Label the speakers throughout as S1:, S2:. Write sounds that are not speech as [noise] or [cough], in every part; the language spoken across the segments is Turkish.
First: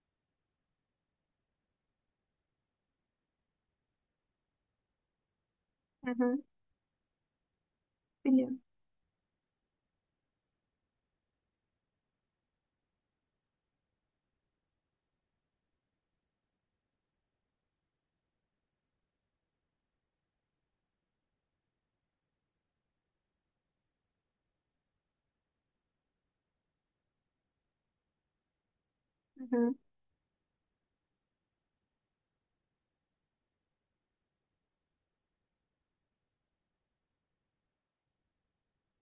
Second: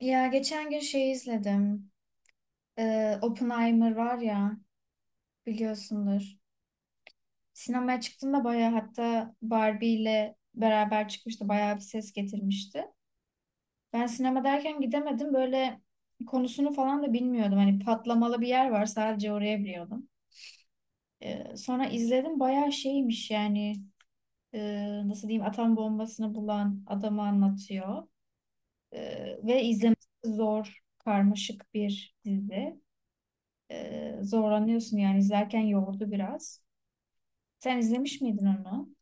S1: Ya geçen gün şey izledim. Oppenheimer var ya
S2: Hı
S1: biliyorsundur.
S2: hı,
S1: Sinemaya çıktığında
S2: biliyorum.
S1: bayağı hatta Barbie ile beraber çıkmıştı. Bayağı bir ses getirmişti. Ben sinema derken gidemedim. Böyle konusunu falan da bilmiyordum. Hani patlamalı bir yer var sadece oraya biliyordum. Sonra izledim bayağı şeymiş yani nasıl diyeyim atom bombasını bulan adamı anlatıyor.
S2: Hı
S1: Ve
S2: hı.
S1: izlemesi zor karmaşık bir dizi. Zorlanıyorsun yani izlerken yordu biraz. Sen izlemiş miydin onu?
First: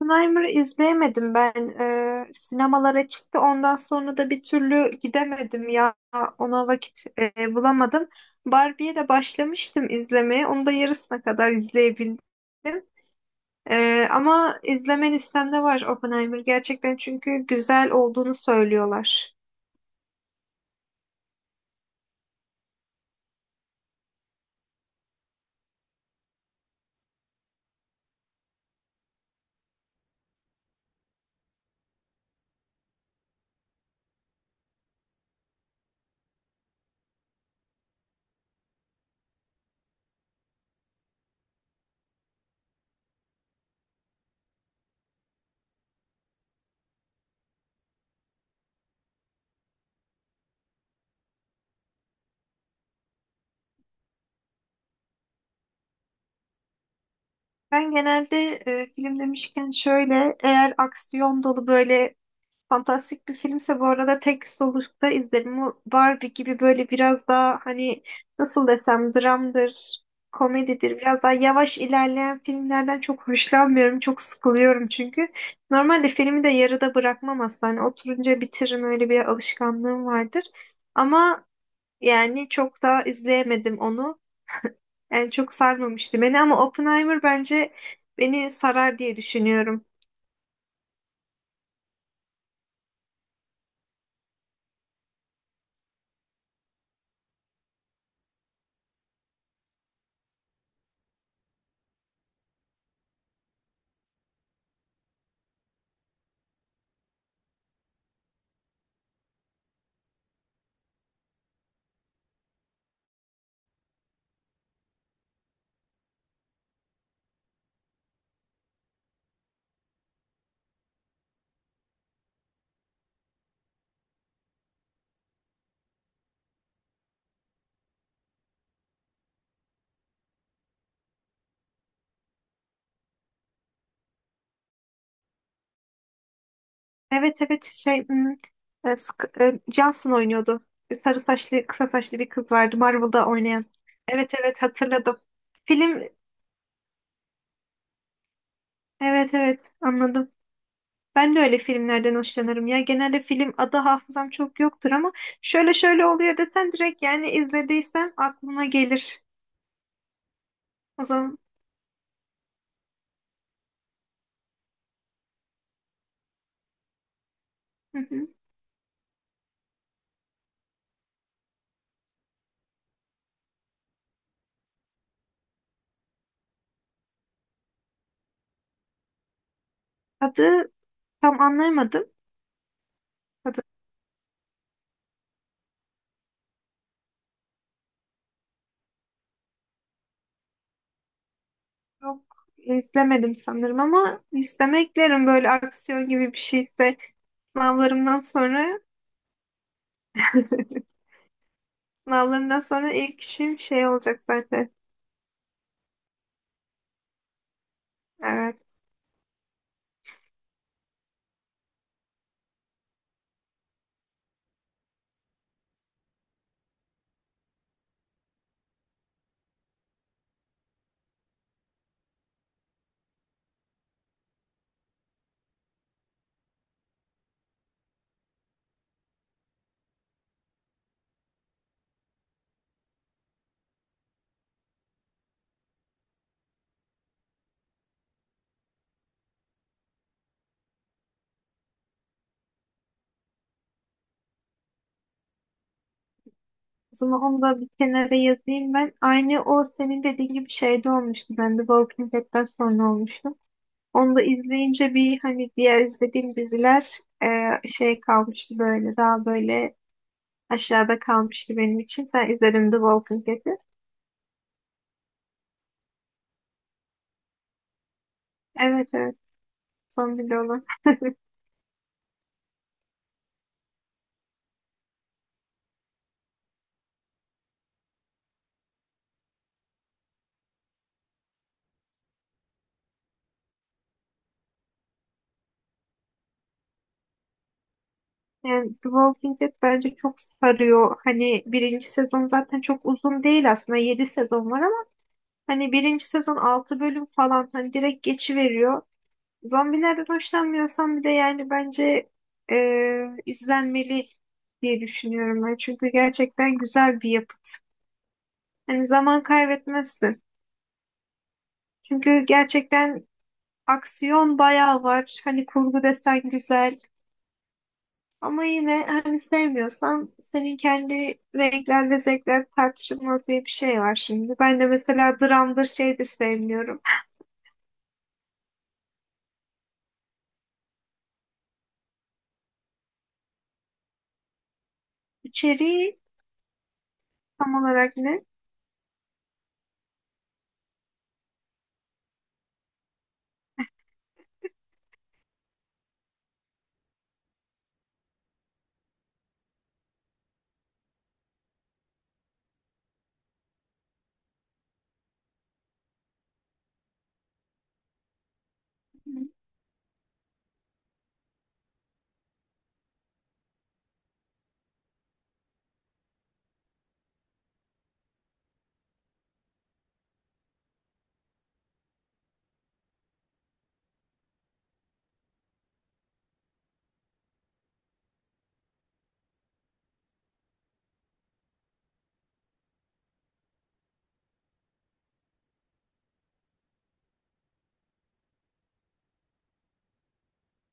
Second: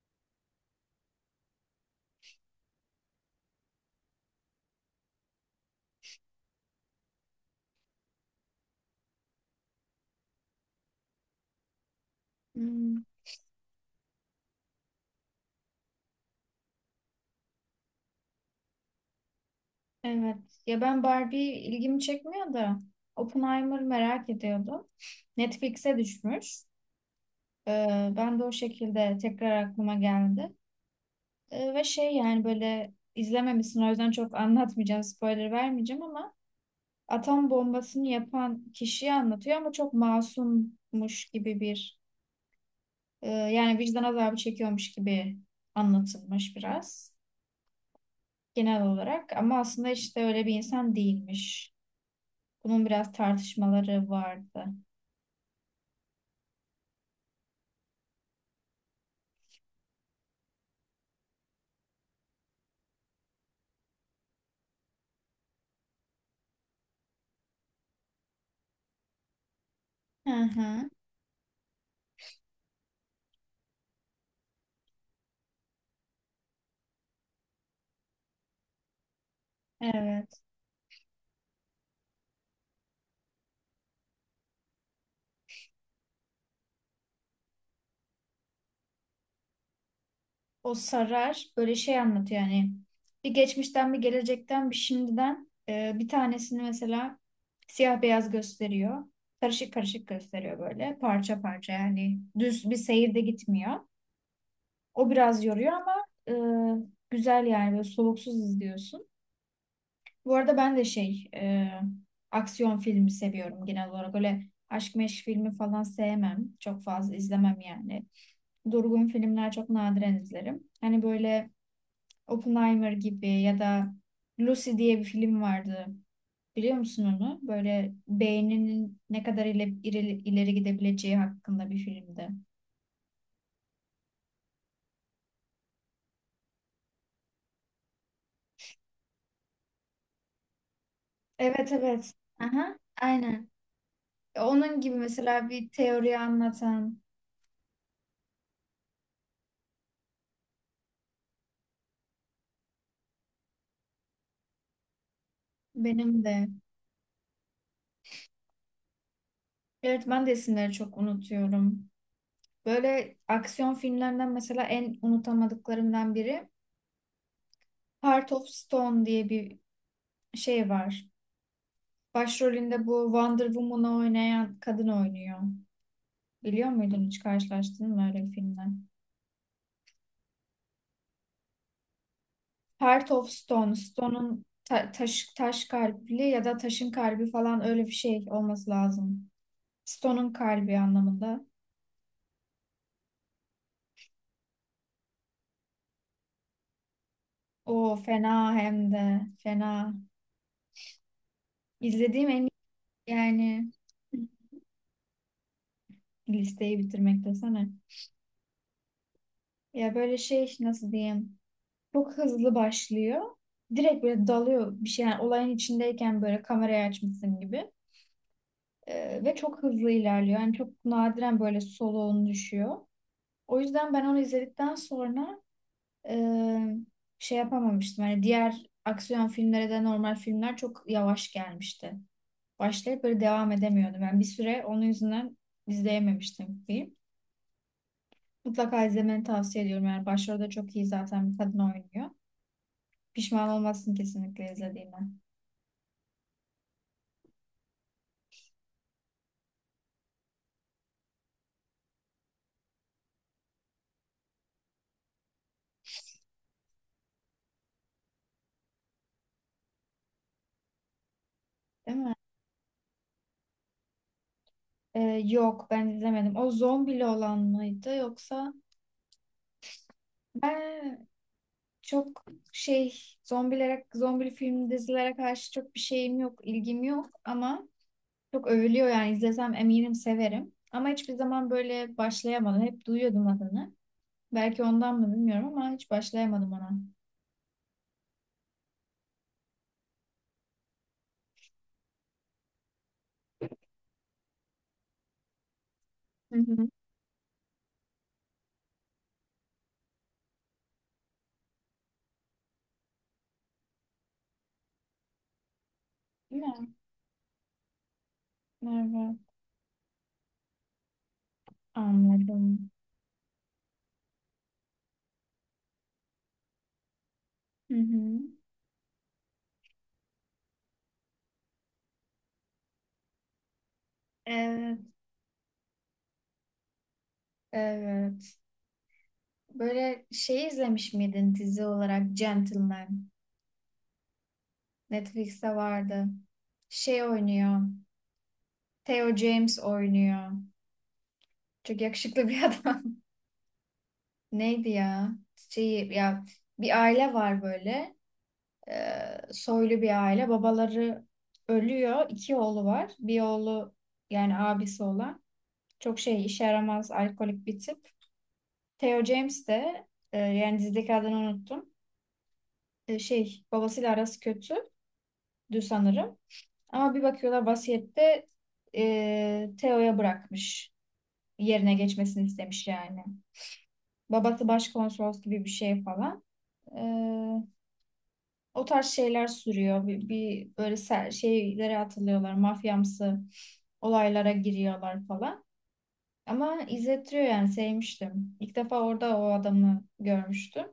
S2: Oppenheimer'ı izleyemedim ben. Sinemalara çıktı. Ondan sonra da bir türlü gidemedim ya. Ona vakit bulamadım. Barbie'ye de başlamıştım izlemeye. Onu da yarısına kadar izleyebildim.
S1: Hmm.
S2: Ama izlemen listemde var Oppenheimer gerçekten çünkü güzel olduğunu söylüyorlar.
S1: Evet. Ya ben Barbie ilgimi çekmiyor da Oppenheimer merak ediyordum. Netflix'e düşmüş. Ben de o şekilde tekrar aklıma geldi. Ve şey yani böyle izlememişsin o yüzden çok anlatmayacağım, spoiler vermeyeceğim ama atom bombasını yapan kişiyi anlatıyor ama çok masummuş gibi bir yani vicdan azabı çekiyormuş gibi anlatılmış biraz. Genel olarak ama aslında işte öyle bir insan değilmiş. Bunun biraz tartışmaları vardı.
S2: Ben genelde film demişken şöyle eğer aksiyon dolu böyle fantastik bir filmse bu arada tek solukta izlerim. Bu Barbie gibi böyle biraz daha hani nasıl desem dramdır,
S1: Hı hı.
S2: komedidir. Biraz daha yavaş ilerleyen filmlerden çok hoşlanmıyorum. Çok sıkılıyorum çünkü. Normalde filmi de yarıda bırakmam aslında. Hani oturunca bitiririm, öyle bir alışkanlığım
S1: Evet.
S2: vardır. Ama yani çok daha izleyemedim onu. Yani çok sarmamıştı beni ama Oppenheimer bence beni sarar diye düşünüyorum.
S1: O sarar böyle şey anlatıyor yani bir geçmişten bir gelecekten bir şimdiden bir tanesini mesela siyah beyaz gösteriyor. Karışık karışık gösteriyor böyle parça parça yani düz bir seyirde gitmiyor. O biraz yoruyor ama e, güzel yani böyle soluksuz izliyorsun. Bu arada ben de şey aksiyon filmi seviyorum genel olarak. Öyle aşk meşk filmi falan sevmem. Çok fazla izlemem yani. Durgun filmler çok nadiren izlerim. Hani böyle Oppenheimer gibi ya da Lucy diye bir film vardı. Biliyor musun onu? Böyle beyninin ne kadar ileri, ileri, ileri gidebileceği hakkında bir filmdi.
S2: Evet evet, şey, hmm, Johnson oynuyordu. Sarı saçlı,
S1: Evet,
S2: kısa
S1: evet.
S2: saçlı bir kız vardı
S1: Aha.
S2: Marvel'da
S1: Aynen.
S2: oynayan. Evet evet,
S1: Onun gibi
S2: hatırladım.
S1: mesela bir
S2: Film,
S1: teori anlatan
S2: evet evet, anladım. Ben de öyle filmlerden hoşlanırım ya. Genelde film adı hafızam çok yoktur ama şöyle şöyle
S1: benim
S2: oluyor
S1: de.
S2: desen direkt yani izlediysem aklıma gelir.
S1: Evet, ben de isimleri çok
S2: O zaman
S1: unutuyorum. Böyle aksiyon filmlerinden mesela en unutamadıklarımdan biri
S2: hı hı.
S1: Heart of Stone diye bir şey var. Başrolünde bu Wonder Woman'ı oynayan kadın oynuyor. Biliyor muydun, hiç karşılaştın mı öyle bir filmle?
S2: Adı tam anlayamadım.
S1: Heart of
S2: Adı
S1: Stone, Stone'un taş, taş kalpli ya da taşın kalbi falan öyle bir şey olması lazım. Stone'un kalbi anlamında.
S2: çok izlemedim sanırım ama listeme eklerim böyle aksiyon gibi bir şeyse
S1: O
S2: sınavlarımdan
S1: fena, hem
S2: sonra.
S1: de fena. İzlediğim en iyi
S2: Sınavlarından sonra ilk işim
S1: yani,
S2: şey olacak zaten.
S1: listeyi bitirmek desene.
S2: Evet.
S1: Ya böyle şey, nasıl diyeyim? Çok hızlı başlıyor. Direkt böyle dalıyor bir şey. Yani olayın içindeyken böyle kamerayı açmışsın gibi. Ve çok hızlı ilerliyor. Yani çok nadiren böyle soluğun düşüyor. O yüzden ben onu izledikten sonra e, şey yapamamıştım. Hani diğer aksiyon filmlere de, normal filmler çok yavaş gelmişti. Başlayıp böyle devam edemiyordum. Ben bir süre onun yüzünden izleyememiştim film. Mutlaka izlemeni tavsiye ediyorum. Yani başrolde çok iyi zaten bir kadın oynuyor. Pişman olmazsın kesinlikle izlediğine.
S2: O zaman onu da bir kenara yazayım ben. Aynı o senin dediğin gibi şeyde olmuştu. Ben de Walking Dead'den sonra olmuştu. Onu da izleyince bir hani diğer izlediğim diziler şey kalmıştı böyle, daha böyle aşağıda kalmıştı benim
S1: Değil
S2: için.
S1: mi?
S2: Sen izledin The Walking Dead'i.
S1: Yok, ben izlemedim. O zombili olan mıydı yoksa?
S2: Evet evet. Son bile olan.
S1: Ben çok şey, zombilere, zombili film dizilere karşı çok bir şeyim yok, ilgim yok ama çok övülüyor, yani izlesem eminim severim. Ama hiçbir zaman böyle başlayamadım. Hep duyuyordum adını. Belki ondan mı bilmiyorum ama hiç başlayamadım ona.
S2: Yani The Walking Dead bence çok sarıyor. Hani birinci sezon zaten çok uzun değil aslında. 7 sezon var, hani birinci sezon
S1: Hı hı.
S2: 6 bölüm falan, hani direkt geçiveriyor. Zombilerden hoşlanmıyorsam bir de yani bence izlenmeli diye düşünüyorum ben. Çünkü
S1: Değil
S2: gerçekten
S1: mi?
S2: güzel bir yapıt. Hani
S1: Merve.
S2: zaman kaybetmezsin. Çünkü
S1: Anladım.
S2: gerçekten aksiyon bayağı var. Hani kurgu desen güzel.
S1: Hı hı.
S2: Ama yine hani sevmiyorsan, senin kendi renkler ve zevkler tartışılmaz diye bir şey var şimdi. Ben de
S1: Evet.
S2: mesela dramdır şeydir sevmiyorum.
S1: Evet. Böyle şey izlemiş miydin, dizi olarak Gentleman? Netflix'te
S2: İçeriği
S1: vardı. Şey
S2: tam
S1: oynuyor.
S2: olarak ne?
S1: Theo James oynuyor. Çok yakışıklı bir adam. [laughs] Neydi ya? Şey ya, bir aile var böyle. Soylu bir aile. Babaları ölüyor. İki oğlu var. Bir oğlu yani abisi olan. Çok şey, işe yaramaz alkolik bir tip. Theo James de yani dizideki adını unuttum. Şey babasıyla arası kötü sanırım. Ama bir bakıyorlar, vasiyette Theo'ya bırakmış. Yerine geçmesini istemiş yani. Babası başkonsolos gibi bir şey falan. E, o tarz şeyler sürüyor. Bir böyle şeylere atılıyorlar. Mafyamsı olaylara giriyorlar falan. Ama izletiyor yani, sevmiştim. İlk defa orada o adamı görmüştüm.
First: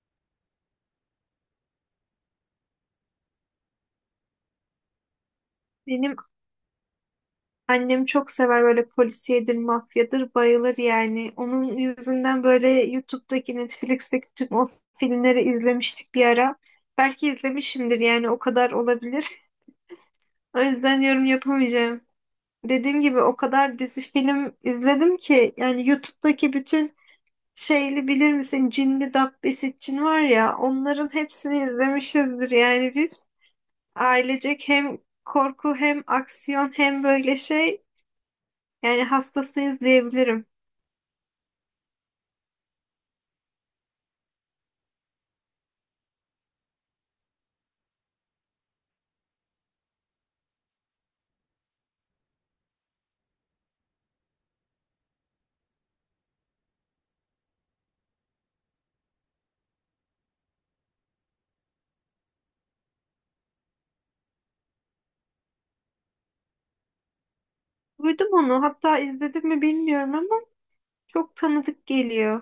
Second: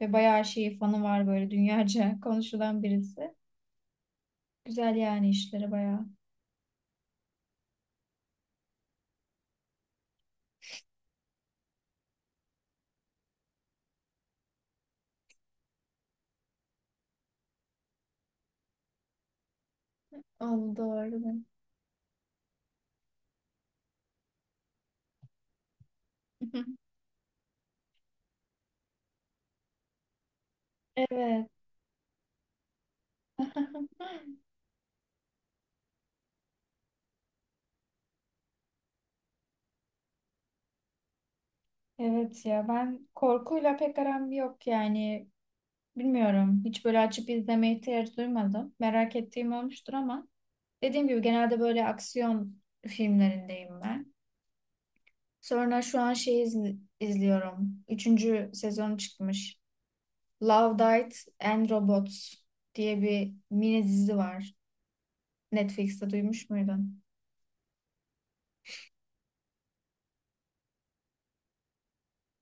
S1: Ve bayağı şeyi, fanı var böyle dünyaca [laughs] konuşulan birisi. Güzel yani işleri bayağı.
S2: Benim annem çok sever, böyle polisiyedir, mafyadır, bayılır yani. Onun yüzünden böyle YouTube'daki, Netflix'teki tüm o filmleri izlemiştik bir ara. Belki izlemişimdir yani, o kadar olabilir. [laughs] O
S1: Oldu,
S2: yüzden yorum
S1: doğru.
S2: yapamayacağım. Dediğim gibi o kadar dizi film izledim ki yani YouTube'daki
S1: [laughs]
S2: bütün şeyli, bilir misin? Cinli Dabbesi Cin var ya, onların
S1: Evet.
S2: hepsini izlemişizdir yani biz.
S1: [laughs]
S2: Ailecek hem korku hem aksiyon hem böyle şey. Yani hastasıyız diyebilirim.
S1: Evet ya, ben korkuyla pek aram yok yani, bilmiyorum, hiç böyle açıp izlemeye ihtiyaç duymadım. Merak ettiğim olmuştur ama dediğim gibi genelde böyle aksiyon filmlerindeyim ben. Sonra şu an şey izliyorum. Üçüncü sezonu çıkmış. Love, Death and Robots diye bir mini dizi var. Netflix'te duymuş muydun?
S2: Duydum onu. Hatta izledim mi bilmiyorum ama çok tanıdık geliyor.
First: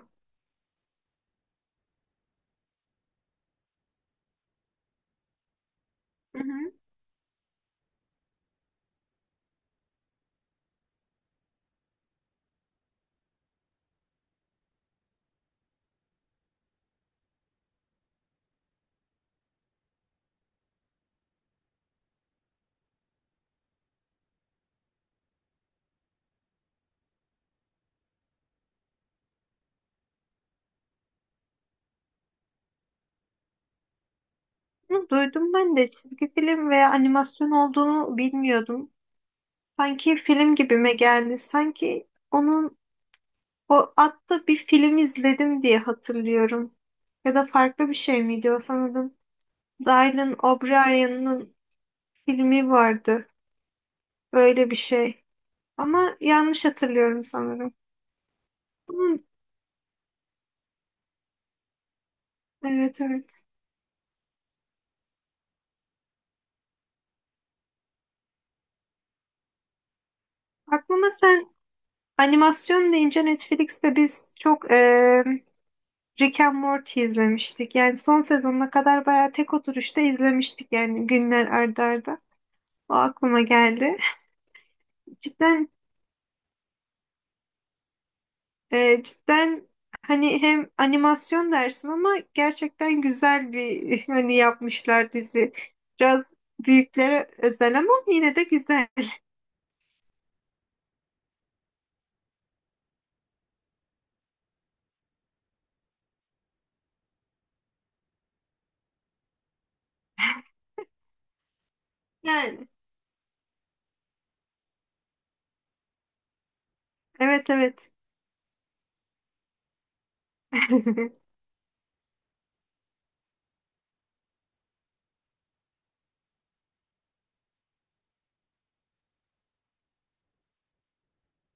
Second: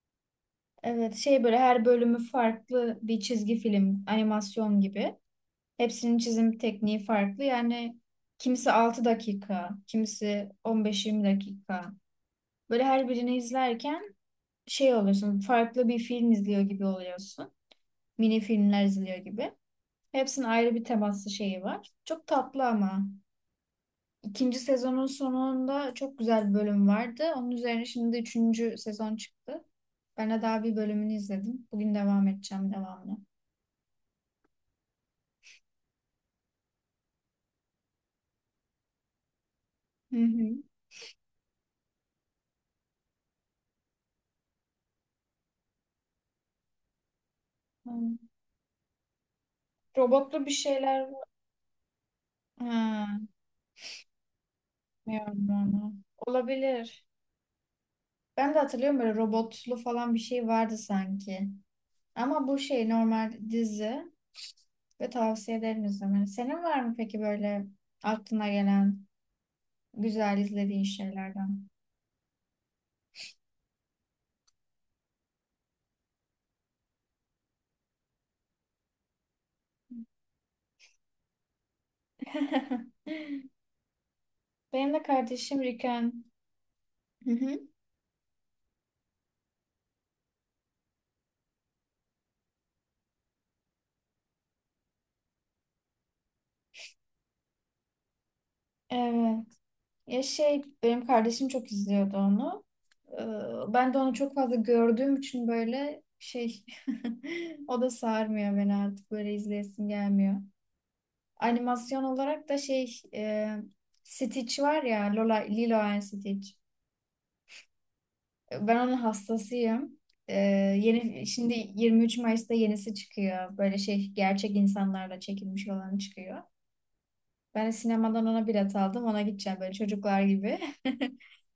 S1: Evet, şey böyle her bölümü farklı bir çizgi film, animasyon gibi. Hepsinin
S2: Hı
S1: çizim
S2: hı.
S1: tekniği farklı. Yani kimisi 6 dakika, kimisi 15-20 dakika. Böyle her birini izlerken şey oluyorsun, farklı bir film izliyor gibi oluyorsun. Mini filmler izliyor gibi. Hepsinin ayrı bir temaslı şeyi var. Çok tatlı ama. İkinci sezonun sonunda çok güzel bir bölüm vardı. Onun üzerine şimdi üçüncü sezon çıktı. Ben de daha bir bölümünü izledim. Bugün devam edeceğim devamlı.
S2: Bunu duydum, ben de çizgi film veya animasyon olduğunu bilmiyordum. Sanki
S1: Hı
S2: film
S1: hı.
S2: gibime geldi. Sanki onun o atta bir film izledim diye hatırlıyorum. Ya da
S1: Hı.
S2: farklı bir şey miydi o sanırım. Dylan
S1: Robotlu bir şeyler.
S2: O'Brien'in filmi
S1: Ha.
S2: vardı. Böyle bir şey.
S1: Bilmiyorum onu.
S2: Ama yanlış
S1: Olabilir.
S2: hatırlıyorum sanırım.
S1: Ben de hatırlıyorum, böyle
S2: Bunun,
S1: robotlu falan bir şey vardı sanki. Ama bu şey
S2: evet
S1: normal
S2: evet.
S1: dizi ve tavsiye ederim izlemeni. Senin var mı peki böyle aklına gelen güzel izlediğin
S2: Aklıma sen,
S1: şeylerden?
S2: animasyon deyince Netflix'te biz çok Rick and Morty izlemiştik. Yani son sezonuna kadar bayağı tek oturuşta izlemiştik yani günler ardarda. arda. O
S1: [laughs]
S2: aklıma geldi.
S1: Benim de kardeşim
S2: Cidden,
S1: Riken. Hı hı.
S2: cidden hani hem animasyon dersin ama gerçekten güzel bir [laughs] hani yapmışlar dizi. Biraz büyüklere özel ama yine de güzel.
S1: Evet. Ya şey, benim kardeşim çok izliyordu onu. Ben de onu çok fazla gördüğüm için böyle şey [laughs] o da sarmıyor beni artık, böyle izleyesim gelmiyor. Animasyon olarak da
S2: Yani
S1: şey Stitch var ya, Lola, Lilo and Stitch.
S2: evet evet. [laughs]
S1: Ben onun hastasıyım. E, yeni şimdi 23 Mayıs'ta yenisi çıkıyor. Böyle şey gerçek insanlarla çekilmiş olan çıkıyor. Ben de sinemadan ona bilet aldım. Ona gideceğim böyle çocuklar gibi.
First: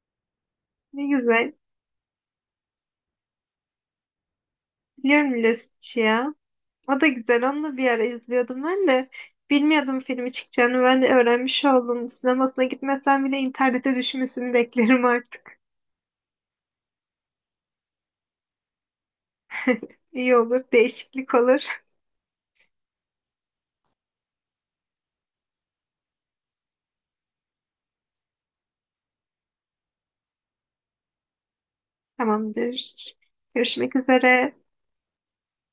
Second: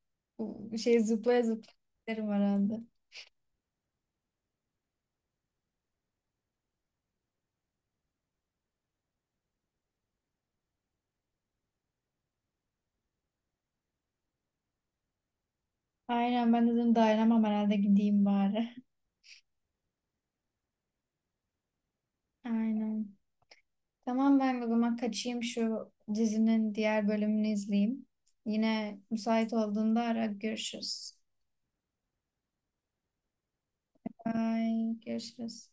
S1: [laughs] Bu şey
S2: Ne
S1: zıplaya
S2: güzel.
S1: zıplaya giderim herhalde.
S2: Biliyorum Lost'u ya. O da güzel. Onu da bir ara izliyordum ben de. Bilmiyordum filmi çıkacağını. Ben de öğrenmiş oldum. Sinemasına gitmesem bile internete düşmesini beklerim artık.
S1: Aynen, ben dedim dayanamam herhalde, gideyim bari.
S2: İyi olur. Değişiklik olur.
S1: [laughs] Aynen. Tamam, ben o zaman kaçayım şu dizinin diğer bölümünü izleyeyim. Yine müsait olduğunda ara, görüşürüz.
S2: [laughs] Tamamdır. Görüşmek üzere.
S1: Bye, görüşürüz.